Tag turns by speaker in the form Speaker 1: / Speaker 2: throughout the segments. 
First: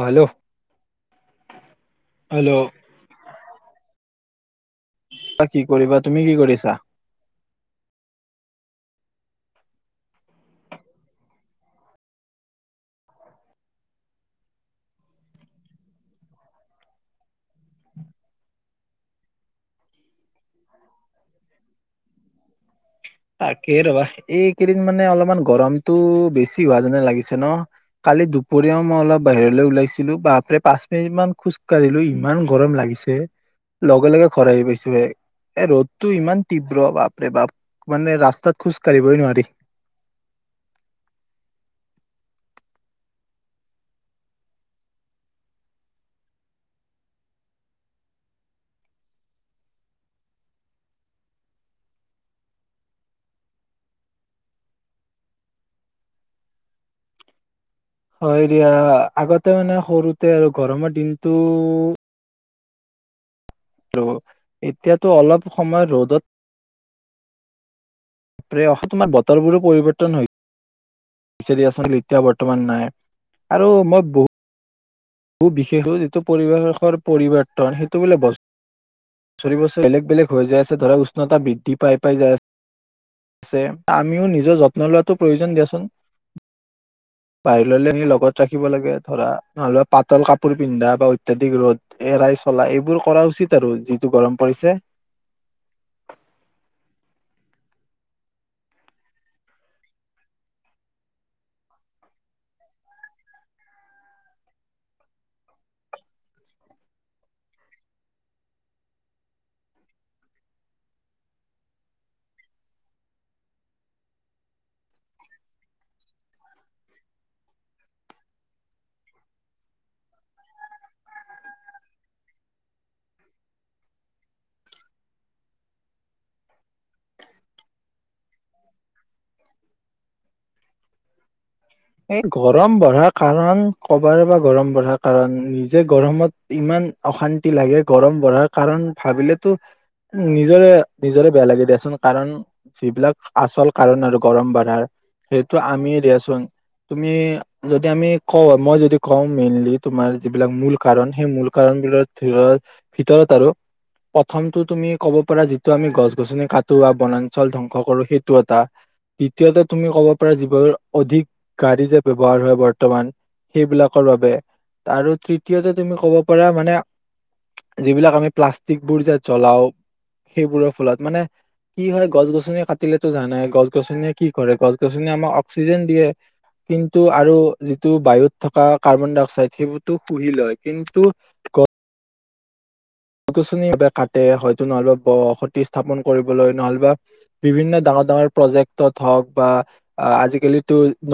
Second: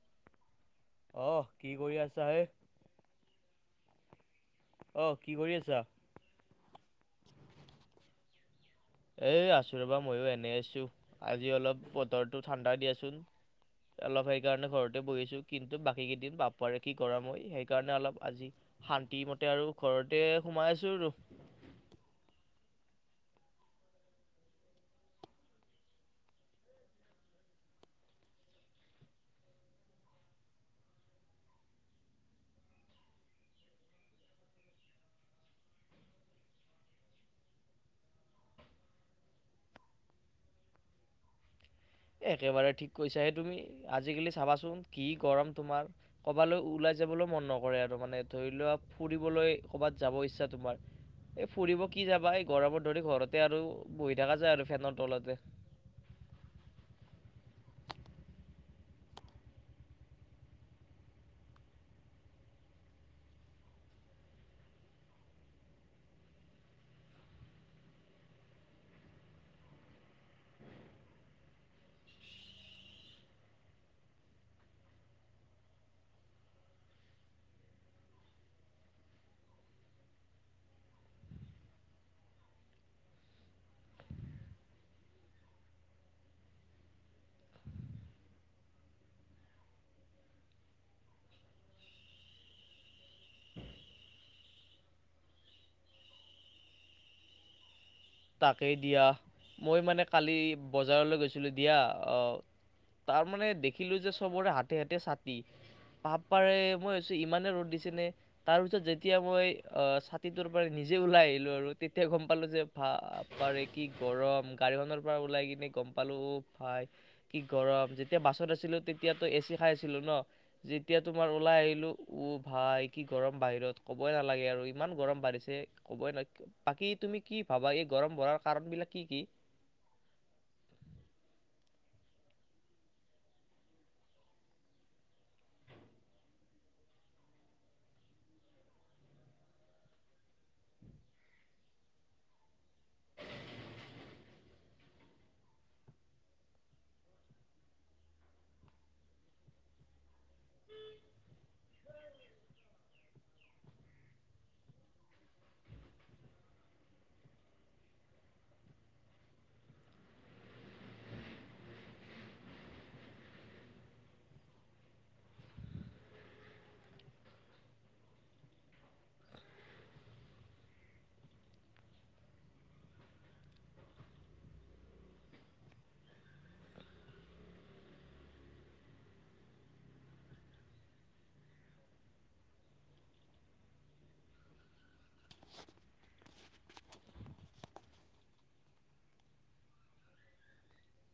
Speaker 1: অ hello
Speaker 2: আহ কি কৰি আছা হে
Speaker 1: হেল্ল'
Speaker 2: অহ কৰি
Speaker 1: কি
Speaker 2: আছা
Speaker 1: কৰিবা তুমি কি কৰিছা
Speaker 2: এ আছোঁ ৰবা মইো এনেই আছো আজি অলপ বতৰটো ঠাণ্ডা দিয়াচোন অলপ সেইকাৰণে ঘৰতে বহি আছো কিন্তু বাকী কেইদিন পাপাৰে কি কৰা মই সেইকাৰণে অলপ আজি শান্তি মতে আৰু ঘৰতে সোমাই আছো আৰু
Speaker 1: তাকে ৰবা এইকেইদিন মানে অলপমান গৰমটো বেছি হোৱা যেনে লাগিছে ন কালি দুপৰীয়াও মই অলপ বাহিৰলৈ ওলাইছিলো বাপৰে পাঁচ মিনিট মান খোজ কঢ়িলো ইমান গৰম লাগিছে লগে লগে ঘৰ আহি পাইছো হ এ ৰ'দটো ইমান তীব্ৰ বাপৰে বাপ মানে ৰাস্তাত খোজ কাঢ়িবই নোৱাৰি
Speaker 2: এ একেবাৰে ঠিক কৈছা হেই তুমি আজিকালি চাবাচোন কি গৰম তোমাৰ ক'বালৈ ওলাই যাবলৈ মন নকৰে আৰু মানে ধৰি লোৱা ফুৰিবলৈ ক'বাত যাব ইচ্ছা তোমাৰ এই ফুৰিব কি যাবা এই গৰমত ধৰি ঘৰতে আৰু বহি থাকা যায় আৰু ফেনৰ তলতে
Speaker 1: হয় দিয়া আগতে মানে সৰুতে আৰু গৰমৰ দিনটো ত' এতিয়াতো অলপ সময় ৰদত বাপৰে অহা তোমাৰ বতৰবোৰো পৰিৱৰ্তন হৈ বিচাৰি আছো এতিয়া বৰ্তমান নাই আৰু মই বহুত বিশেষ যিটো পৰিৱেশৰ পৰিৱৰ্তন সেইটো বোলে বছৰি বছৰি বেলেগ বেলেগ হৈ যাই আছে ধৰা উষ্ণতা বৃদ্ধি পাই পাই যায় আছে আমিও নিজৰ যত্ন লোৱাটো প্ৰয়োজন দিয়াচোন বাহিৰলৈ আমি লগত ৰাখিব লাগে ধৰা নলোৱা পাতল কাপোৰ পিন্ধা বা অত্যাধিক ৰ'দ এৰাই চলা এইবোৰ কৰা উচিত আৰু যিটো গৰম পৰিছে
Speaker 2: তাকেই দিয়া মই মানে কালি বজাৰলৈ গৈছিলো দিয়া আহ তাৰ মানে দেখিলো যে চবৰে হাতে হাতে ছাতি পাপ পাৰে মইছো ইমানে ৰ'দ দিছেনে তাৰ পিছত যেতিয়া মই আহ ছাতিটোৰ পৰা নিজে ওলাই আহিলো আৰু তেতিয়া গম পালো যে বাপেৰে কি গৰম গাড়ীখনৰ পৰা ওলাই কিনে গম পালোঁ ভাই কি গৰম যেতিয়া বাছত আছিলোঁ তেতিয়াতো এ চি খাই আছিলোঁ ন যেতিয়া তোমাৰ ওলাই আহিলোঁ ভাই কি গৰম বাহিৰত ক'বই নালাগে আৰু ইমান গৰম বাঢ়িছে ক'বই ন বাকী তুমি কি ভাবা এই গৰম বঢ়াৰ কাৰণ বিলাক কি কি
Speaker 1: এ গৰম বঢ়া কাৰণ কবাৰ বা গৰম বঢ়া কাৰণ নিজে গৰমত ইমান অশান্তি লাগে গৰম বঢ়াৰ কাৰণ ভাবিলেতো নিজৰে নিজৰে বেয়া লাগে দিয়াচোন কাৰণ যিবিলাক আচল কাৰণ আৰু গৰম বঢ়াৰ সেইটো আমি দিয়াচোন তুমি যদি আমি কওঁ মই যদি কওঁ মেইনলি তোমাৰ যিবিলাক মূল কাৰন সেই মূল কাৰন বিলৰ ভিতৰত আৰু প্ৰথমতটো তুমি ক'ব পাৰা যিটো আমি গছ গছনি কাটোবা বনাঞ্চল ধ্বংস কৰো সেইটো এটা দ্বিতীয়তে তুমি ক'ব পৰা যিবোৰ অধিক গাড়ী যে ব্যৱ্হাৰ হয় বৰ্তমান সেইবিলাকৰ বাবে আৰু তৃতীয়তে তুমি কব পাৰা মানে যিবিলাক আমি প্লাষ্টিক বোৰ যে জ্বলাও সেইবোৰৰ ফলত মানে কি হয় গছ গছনি কাটিলেতটো জানাই গছ গছনিয়ে কি কৰে গছ গছ গছনি আমাক অক্সিজেন দিয়ে কিন্তু আৰু যিটো বায়ুত থকা কাৰ্বন ডাই অক্সাইড সেইবোৰো শুহি লয় কিন্তু গছ গছনি ভাৱে কাটে হয়তো নহলেবা বসতি স্থাপন কৰিবলৈ নহলেবা বিভিন্ন ডাঙৰ ডাঙৰ প্ৰজেক্টত হওক বা আজিকালি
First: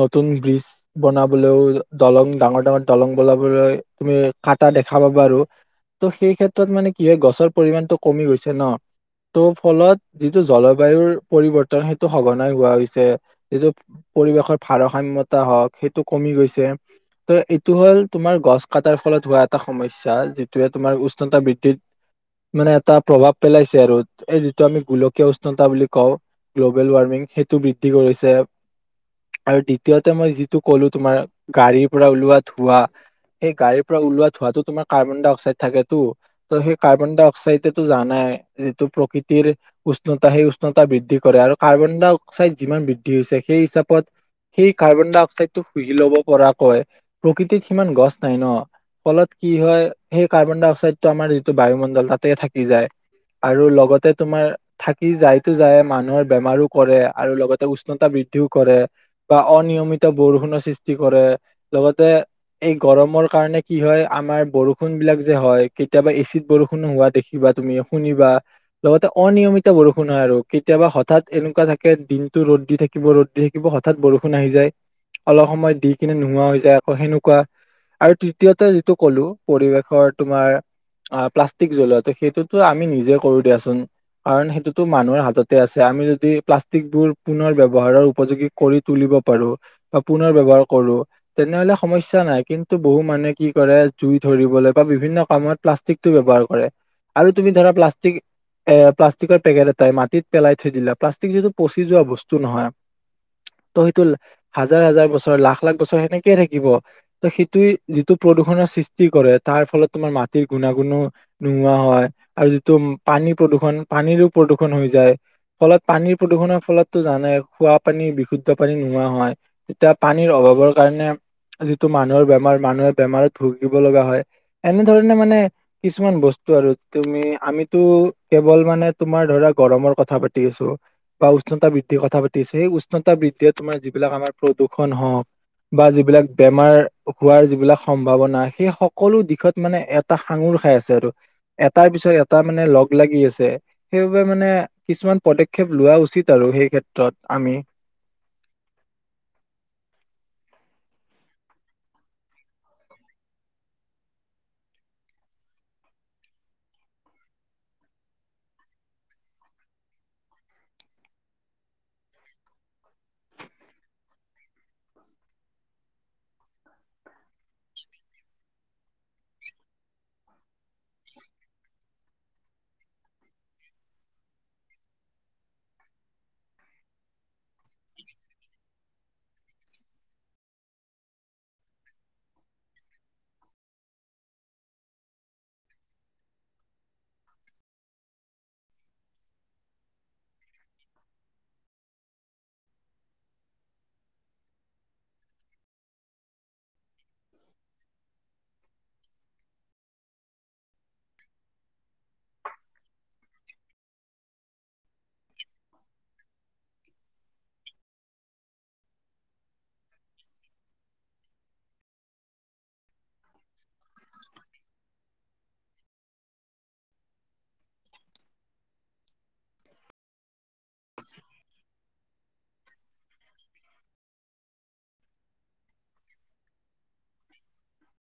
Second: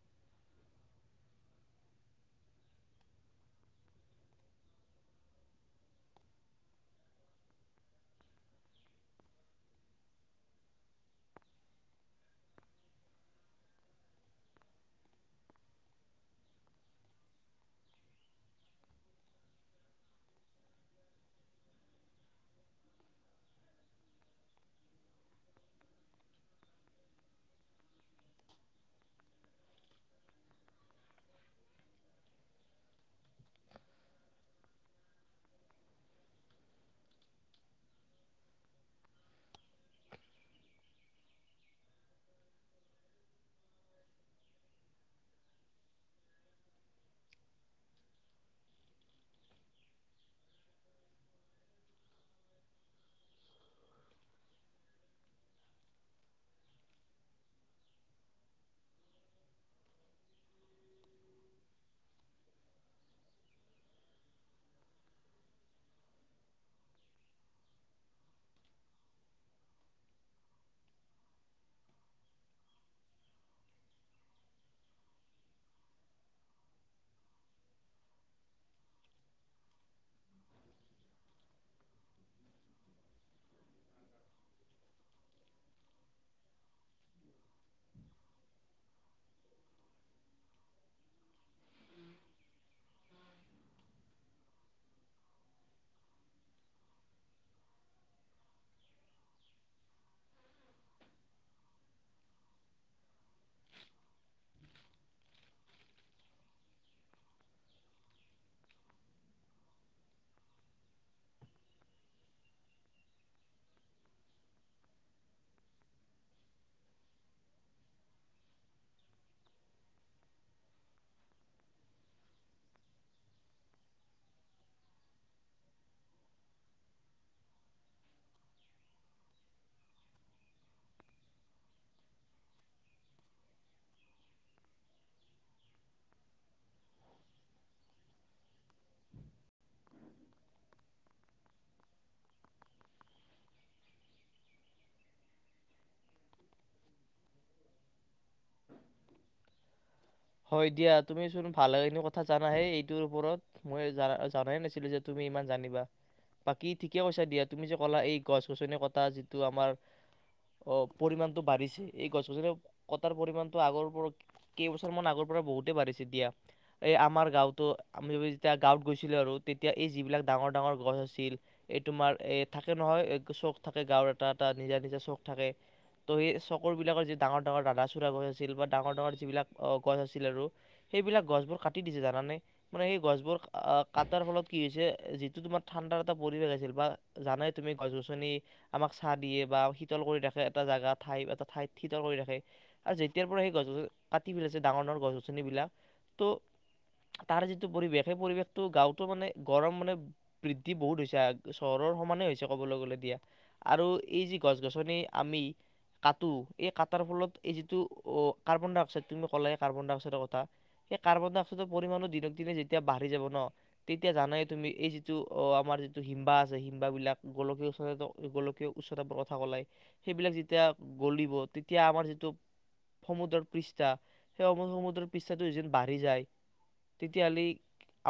Speaker 1: নতুন ব্ৰিজ বনাবলৈও দলং ডাঙৰ ডাঙৰ দলং বনাবলৈ তুমি কটা দেখা পাবাৰ ত সেই ক্ষেত্ৰত মানে কি হয় গছৰ পৰিমানটো কমি গৈছে ন ত' ফলত যিটো জলবায়ুৰ পৰিৱৰ্তন সেইটো সঘনাই হোৱা হৈছে যিটো পৰিৱেশৰ ভাৰসাম্য়তা হওক সেইটো কমি গৈছে ত' এইটো হ'ল তোমাৰ গছ কটাৰ ফলত হোৱা এটা সমস্যা যিটোৱে তোমাৰ উষ্ণতা বৃদ্ধিত মানে এটা প্ৰভাৱ পেলাইছে আৰু এই যিটো আমি গোলকীয় উষ্ণতা বুলি কওঁ গ্ল'বেল ৱাৰ্মিং সেইটো বৃদ্ধি কৰিছে আৰু দ্বিতীয়তে মই যিটো ক'লো তোমাৰ গাড়ীৰ পৰা ওলোৱা ধোঁৱা সেই গাড়ীৰ পৰা ওলোৱা ধোঁৱাতটো তোমাৰ কাৰ্বন ডাই অক্সাইড থাকে ত সেই কাৰ্বন ডাই অক্সাইডটো জানাই যিটো প্ৰকৃতিৰ উষ্ণতা সেই উষ্ণতা বৃদ্ধি কৰে আৰু কাৰ্বন ডাই অক্সাইড যিমান বৃদ্ধি হৈছে সেই হিচাপত সেই কাৰ্বন ডাই অক্সাইড টো শুহি লব পৰাকৈ প্ৰকৃতিত সিমান গছ নাই ন ফলত কি হয় সেই কাৰ্বন ডাই অক্সাই সেইটো আমাৰ যিটো বায়ুমণ্ডল তাতে থাকি যায় আৰু লগতে তোমাৰ থাকি যায়তো যায় মানুহৰ বেমাৰো কৰে আৰু লগতে উষ্ণতা বৃদ্ধিও কৰে বা অনিয়মিত বৰষুণৰ সৃষ্টি কৰে লগতে এই গৰমৰ কাৰণে কি হয় আমাৰ বৰষুণ বিলাক যে হয় কেতিয়াবা এচিড বৰষুণো হোৱা দেখিবা তুমি শুনিবা লগতে অনিয়মিত বৰষুণ হয় আৰু কেতিয়াবা হঠাৎ এনেকুৱা থাকে দিনতটো ৰ'দ দি থাকিব ৰ'দ দি থাকিব হঠাৎ বৰষুণ আহি যায় অলপ সময় দি কিনে নোহোৱা হৈ যায় আকৌ সেনেকুৱা আৰু তৃতীয়তে যিটো ক'লো পৰিৱেশৰ তোমাৰ প্লাষ্টিক জ্বল সেইটোতো আমি নিজে কৰো দিয়াচোন কাৰণ সেইটোতো মানুহৰ হাততে আছে আমি যদি প্লাষ্টিকবোৰ পুনৰ ব্যৱহাৰৰ উপযোগী কৰি তুলিব পাৰো বা পুনৰ ব্যৱহাৰ কৰো তেনেহলে সমস্যা নাই কিন্তু বহু মানুহে কি কৰে জুই ধৰিবলৈ বা বিভিন্ন কামত প্লাষ্টিকটো ব্যৱহাৰ কৰে আৰু তুমি ধৰা প্লাষ্টিক এ প্লাষ্টিকৰ পেকেট এটাই মাটিত পেলাই থৈ দিলা প্লাষ্টিক যিটো পচি যোৱা বস্তু নহয় ত' সেইটো হাজাৰ হাজাৰ বছৰ লাখ লাখ বছৰ সেনেকয়ে থাকিব ত সেইটো যিটো প্ৰদূষণৰ সৃষ্টি কৰে তাৰ ফলত তোমাৰ মা গুণাগুণো নোহোৱা হয় আৰু যিটো পানী প্ৰদূৰ্ষণ পানীৰো প্ৰদূৰ্ষণ হৈ যায় ফলত পানীৰ প্ৰদূষণৰ ফলতো জানে খোৱা পানী বিশুদ্ধ পানী নোহোৱা হয় তেতিয়া পানীৰ অভাৱৰ কাৰণে যিটো মানুহৰ বেমাৰ মানুহৰ বেমাৰত ভুগিব লগা হয় এনে ধৰণে মানে কিছুমান বস্তু আৰু তুমি আমিতো কেৱল মানে তোমাৰ ধৰা গৰমৰ কথা পাতি আছো বা উষ্ণতা বৃদ্ধিৰ কথা পাতি আছো সেই উষ্ণতা বৃদ্ধিয় তোমাৰ যিবিলাক আমাৰ প্ৰদূষন হওঁক বা যিবিলাক বেমাৰ হোৱাৰ যিবিলাক সম্ভাৱনা সেই সকলো দিশত মানে এটা সাঙুৰ খাই আছে আৰু এটাৰ পিছত এটা মানে লগ লাগি আছে সেইবাবে মানে কিছুমান পদক্ষেপ লোৱা উচিত আৰু সেই কেত্ৰত আমি।
Speaker 2: হয় দিয়া তুমি চোন ভালখিনি কথা জানাহে এইটোৰ ওপৰত মই জাই নাছিলো যে তুমি ইমান জানিবা বাকি ঠিকে কৈছা দিয়া তুমি যে ক'লা এই গছ গছনি কটা যিটো আমাৰ অ পৰিমটো বাঢ়িছে এই গছ গছনি কটাৰ পৰিমমানটো আগৰ ওৰত আছলমান আগৰ পৰা বহুতেই বাঢ়িছে দিয়া এই আমাৰ গাঁৱতো আমি যেতিয়া গাঁৱত গৈছিলোঁ আৰু তেতিয়া এই যিবিলাক ডাঙৰ ডাঙৰ গছ আছিল এই তোমাৰ এই থাকে নহয় চ'খ থাকে গাঁৱৰ এটা এটা নিজা নিজা চ'খ থাকে তো সেই চকৰবিলাকৰ যি ডাঙৰ ডাঙৰ দানা চড়া গছ আছিল বা ডাঙৰ ডাঙৰ যিবিলাক অ গছ আছিল আৰু সেইবিলাক গছ বোৰ কাটি দিছে জানানে মানে সেই গছবোৰ কটাৰ ফলত কি হৈছে যিটো তোমাৰ ঠাণ্ডাৰ এটা পৰিৱেশ আছিল বা জানাই তুমি গছ গছনি আমাক চাহ দিয়ে বা শীতল কৰি ৰাখে এটা জোগা ঠাই এটা ঠাইত শীতল কৰি ৰাখে আৰু যেতিয়াৰ পৰা সেই গছ গছনি কাটি পেলাইছে ডাঙৰ ডাঙৰ গছ গছনিবিলাক ত' তাৰে যিটো পৰিৱেশ সেই পৰিৱেশটো গাঁৱতো মানে গৰম মানে বৃদ্ধি বহুত হৈছে চহৰৰ সমানেই হৈছে ক'বলৈ গ'লে দিয়া আৰু এই যি গছ গছনি আমি কাটো এই কাটাৰ ফলত এই যিটো কাৰ্বন ডাই অক্সাইড তুমি ক'লাগ কাৰ্বন ডাই অক্সাইডৰ কথা সেই কাৰ্বন ডাই অক্সাইডৰ পৰিমাণো দিনক দিনে যেতিয়া বাঢ়ি যাব ন তেতিয়া জানাইে তুমি এই যিটো অ আমাৰ যিটো হিম্বা আছে হিমাবলাক গোলকীয় উচ্চ গোলকীয় উচ্চতা লাই সেইবিলাক যেতিয়া গলিব তেতিয়া আমাৰ যিটো সমুদ্ৰৰ পৃষ্ঠা সেই সম সমুদ্ৰৰ পৃষ্ঠাটো যিন বাঢ়ি যায়। তেতিয়াহলেি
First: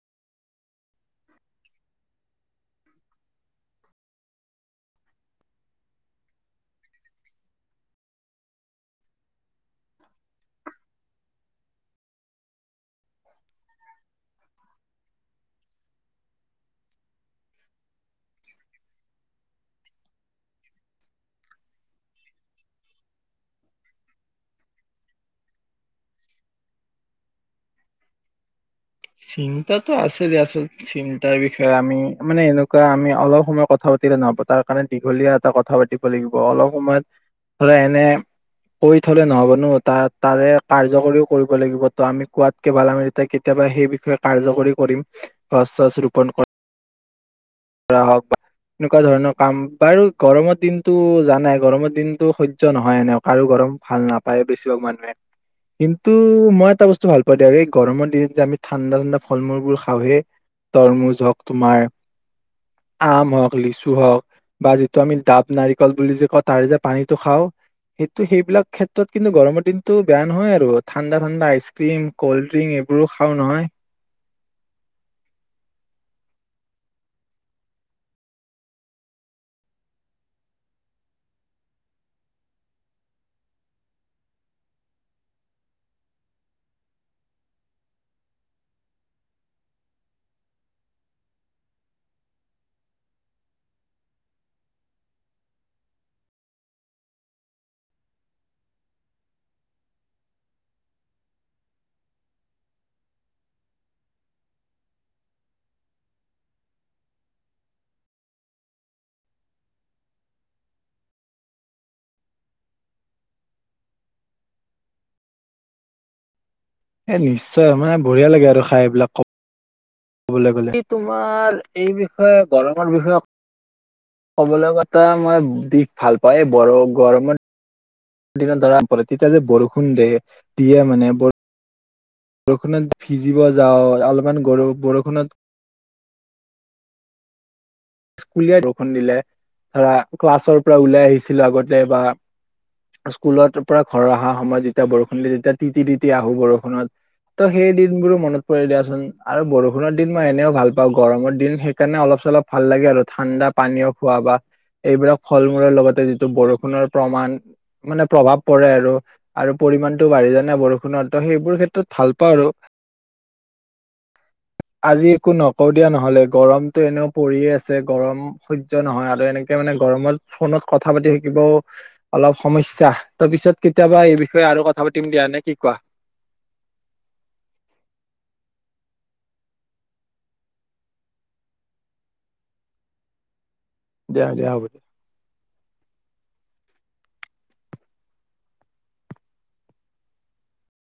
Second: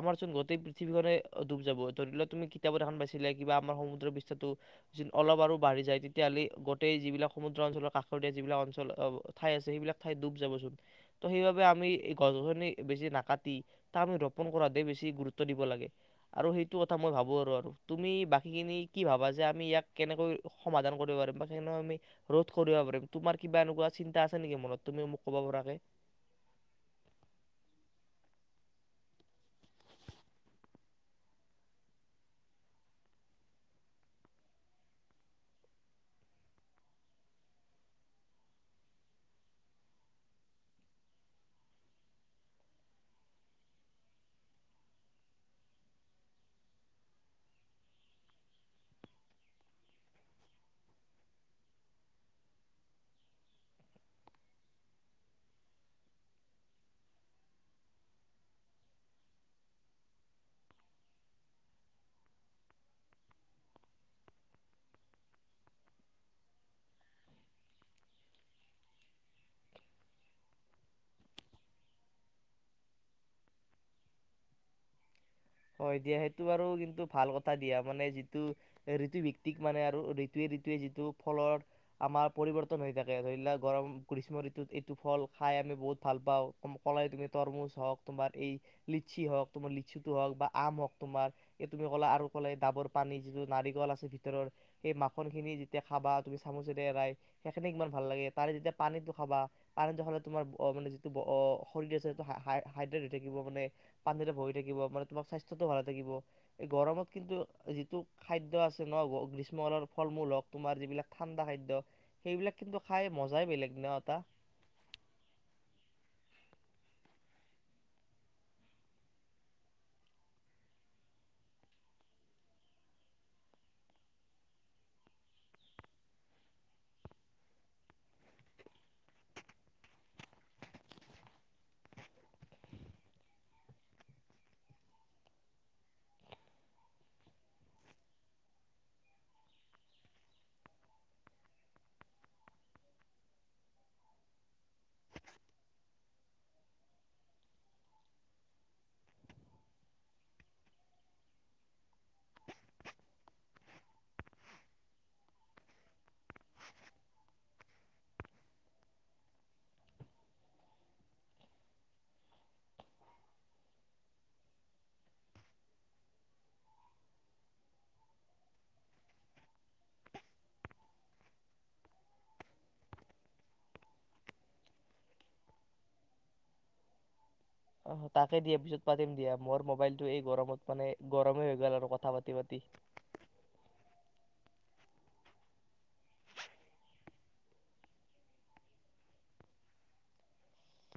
Speaker 2: আমাৰ চোন গোটেই পৃথিৱীখনে ডুব যাবধৰি লোৱাক তুমি কিতাপত দেখোন পাইছিলা কিবা আমাৰ সমুদ্ৰৰ পৃষ্ঠছো য অলপ আৰু বাঢ়ি যায় তেতিয়াহ'লে গোটেই যিবিলাক সমুদ্ৰ অঞ্চলৰ কাষৰীয়া যিবিলাক অঞ্চল ঠাই আছে সেইবিলাক ঠাইত ডুব যাবচোন। ত' সেইবাবে আমি এই গছ গছনি বেছি নাকাটি তাক আমি ৰোপণ কৰাতে বেছি গুৰুত্ব দিব লাগে আৰু সেইটো কথা মই ভাবোঁ আৰু আৰু তুমি বাকীখিনি কি ভাবা যে আমি ইয়াক কেনেকৈ সমাধান কৰিব পাৰিম বা কেনেকৈ আমি ৰোধ কৰিব পাৰিম তোমাৰ কিবা এনেকুৱা চিন্তা আছে নেকি মনত তুমি মোক ক'ব পৰাৰ যে
Speaker 1: চিন্তটো আছে দ আচল চিন্তাৰ বিষয়ে আমি মানে এনেকুৱা আমি অলপ সময় কথা পাতিলে নহব তাৰ কাৰণে দীঘলীয়া এটা কথা পাতিব লাগিব অলপ সময় ধৰা এনে কৈ থলে নহব নো তাৰ তাৰে কাৰ্যকৰীও কৰিব লাগিব ত আমি কোৱাতকে ভাল আমিতিয়া কেতিয়াবা সেই বিষয়ে কাৰ্যকৰী কৰিম গছ চছ ৰোপন কৰা। কৰা হওঁক বা এনেকুৱা ধৰণৰ কাম বাৰু গৰমৰ দিনটো জানাই গৰমৰ দিনটো সহ্য নহয় এনে আৰু গৰম ভাল নাপায় বেছিভাগ মানুহে কিন্তু মই এটা বস্তু ভাল পা দিয়ক এই গৰমৰ দিন যে আমি ঠাণ্ডা ঠাণ্ডা ফল মূলবোৰ খাওঁহে তৰমুজ হওঁক তোমাৰ আম হওঁক লিচু হওঁক বা যিটো আমি ডাব নাৰিকল বুলি যে কওঁ তাৰে যে পানীটো খাওঁ সেইটো সেইবিলাক ক্ষেত্ৰত কিন্তু গৰমৰ দিনতটো বেয়া নহয় আৰু ঠাণ্ডা ঠাণ্ডা আইচক্ৰীম কল্ড ড্ৰিংক এইবোৰো খাওঁ নহয়
Speaker 2: হয় দিয়া সেইটো বাৰু কিন্তু ভাল কথা দিয়া মানে যিটো ঋতু ভিত্তিক মানে আৰু ঋতুয়ে ঋতয়ে যিটো ফলৰ আমাৰ পৰিৱৰ্তন হৈ থাকে ধৰি লা গৰম গ্ৰীষ্ম ঋতুত এইটো ফল খাই আমি বহুত ভাল পাওঁ কলাই তুমি তৰমুজ হওঁক তোমাৰ এই লিচি হওঁক তোমাৰ লিচুটো হওঁক বা আমক তোমাৰ এই তুমি ক'লা আৰু ক'লে ডাবৰ পানী যিটো নাৰিকল আছে ভিতৰ সেই মাখনন খিনি যেতিয়া খাবা তুমি চামুচেৰে এৰাই সেইখিনি ইমান ভাল লাগে তাৰে যেতিয়া পানীটো খাবা পানীটো খালে তোমাৰ মানে যিটো শৰীৰ আছে সেইটো হ হাইড্ৰেট হৈ থাকিব মানে পানীৰে ভয় থাক মানে তোমাৰ স্বাস্থ্য স্বাস্থ্যতটো ভালে থাকিব এই গৰমত কিন্তু যিটো খাদ্য আছে ন গ্ৰীষ্মকালৰ ফল মূল হওঁক তোমাৰ যিবিলাক ঠাণ্ডা খাদ্য সেইবিলাক কিন্তু খাই মজাই বেলেগ ন এটা।
Speaker 1: এই নিশ্চয় আৰু মানে বঢ়িয়া লাগে আৰু খাই এইবিলাক ক কবলৈ গলে, তোমাৰ এই বিষয়ে গৰমৰ বিষয়ে কবলৈ মই দিশ ভাল পায় ব গৰমৰিনত ধৰা প তেতিয়া যে বৰষুণ দ দিয়ে মানে বৰষুণত ভিজিব যাওঁ, অলপমান গ বৰষুণ স্কুলত বৰষুণ দিলে ধৰা ক্লাছৰ পৰা ওলাই আহিছিলো আগতে বা স্কুলৰ পৰা ঘৰ অহা সময়ত যেতিয়া বৰষুণ দিলে তেতিয়া তিতি তিতি আহো বৰষুণত ত' সেই দিনবোৰো মনত পৰি দিয়াচোন আৰু বৰষুণৰ দিন মই এনেও ভাল পাওঁ গৰমৰ দিন সেইকাৰণে অলপ চলপ ভাল লাগে আৰু ঠাণ্ডা পানী খোৱা বা এইবিলাক ফল মূলৰ লগতে যিটো বৰষুণৰ প্ৰমাণ মানে প্ৰভাৱ পৰে আৰু আৰু পৰিমানতটো বাঢ়ি জানে বৰষুণত সেইবোৰ ক্ষেত্ৰত ভাল পাওঁ আৰু আজি একো নকওঁ দিয়া নহলে গৰমটো এনে পৰিয়ে আছে গৰম সহ্য নহয় আৰু এনেকে মানে গৰমত ফোনত কথা পাতি থাকিবও অলপ সমস্যা তাৰ পিছত কেতিয়াবা এই বিষয়ে আৰু কথা পাতিম দিয়া নে কি কোৱা
Speaker 2: অঁ তাকে দিয়া পিছত পাতিম দিয়া মোৰ মবাইলটো এই গৰমত মানে গৰমে হৈ গল আৰু কথা পাতি পাতি
Speaker 1: দিয়া দিয়া হব।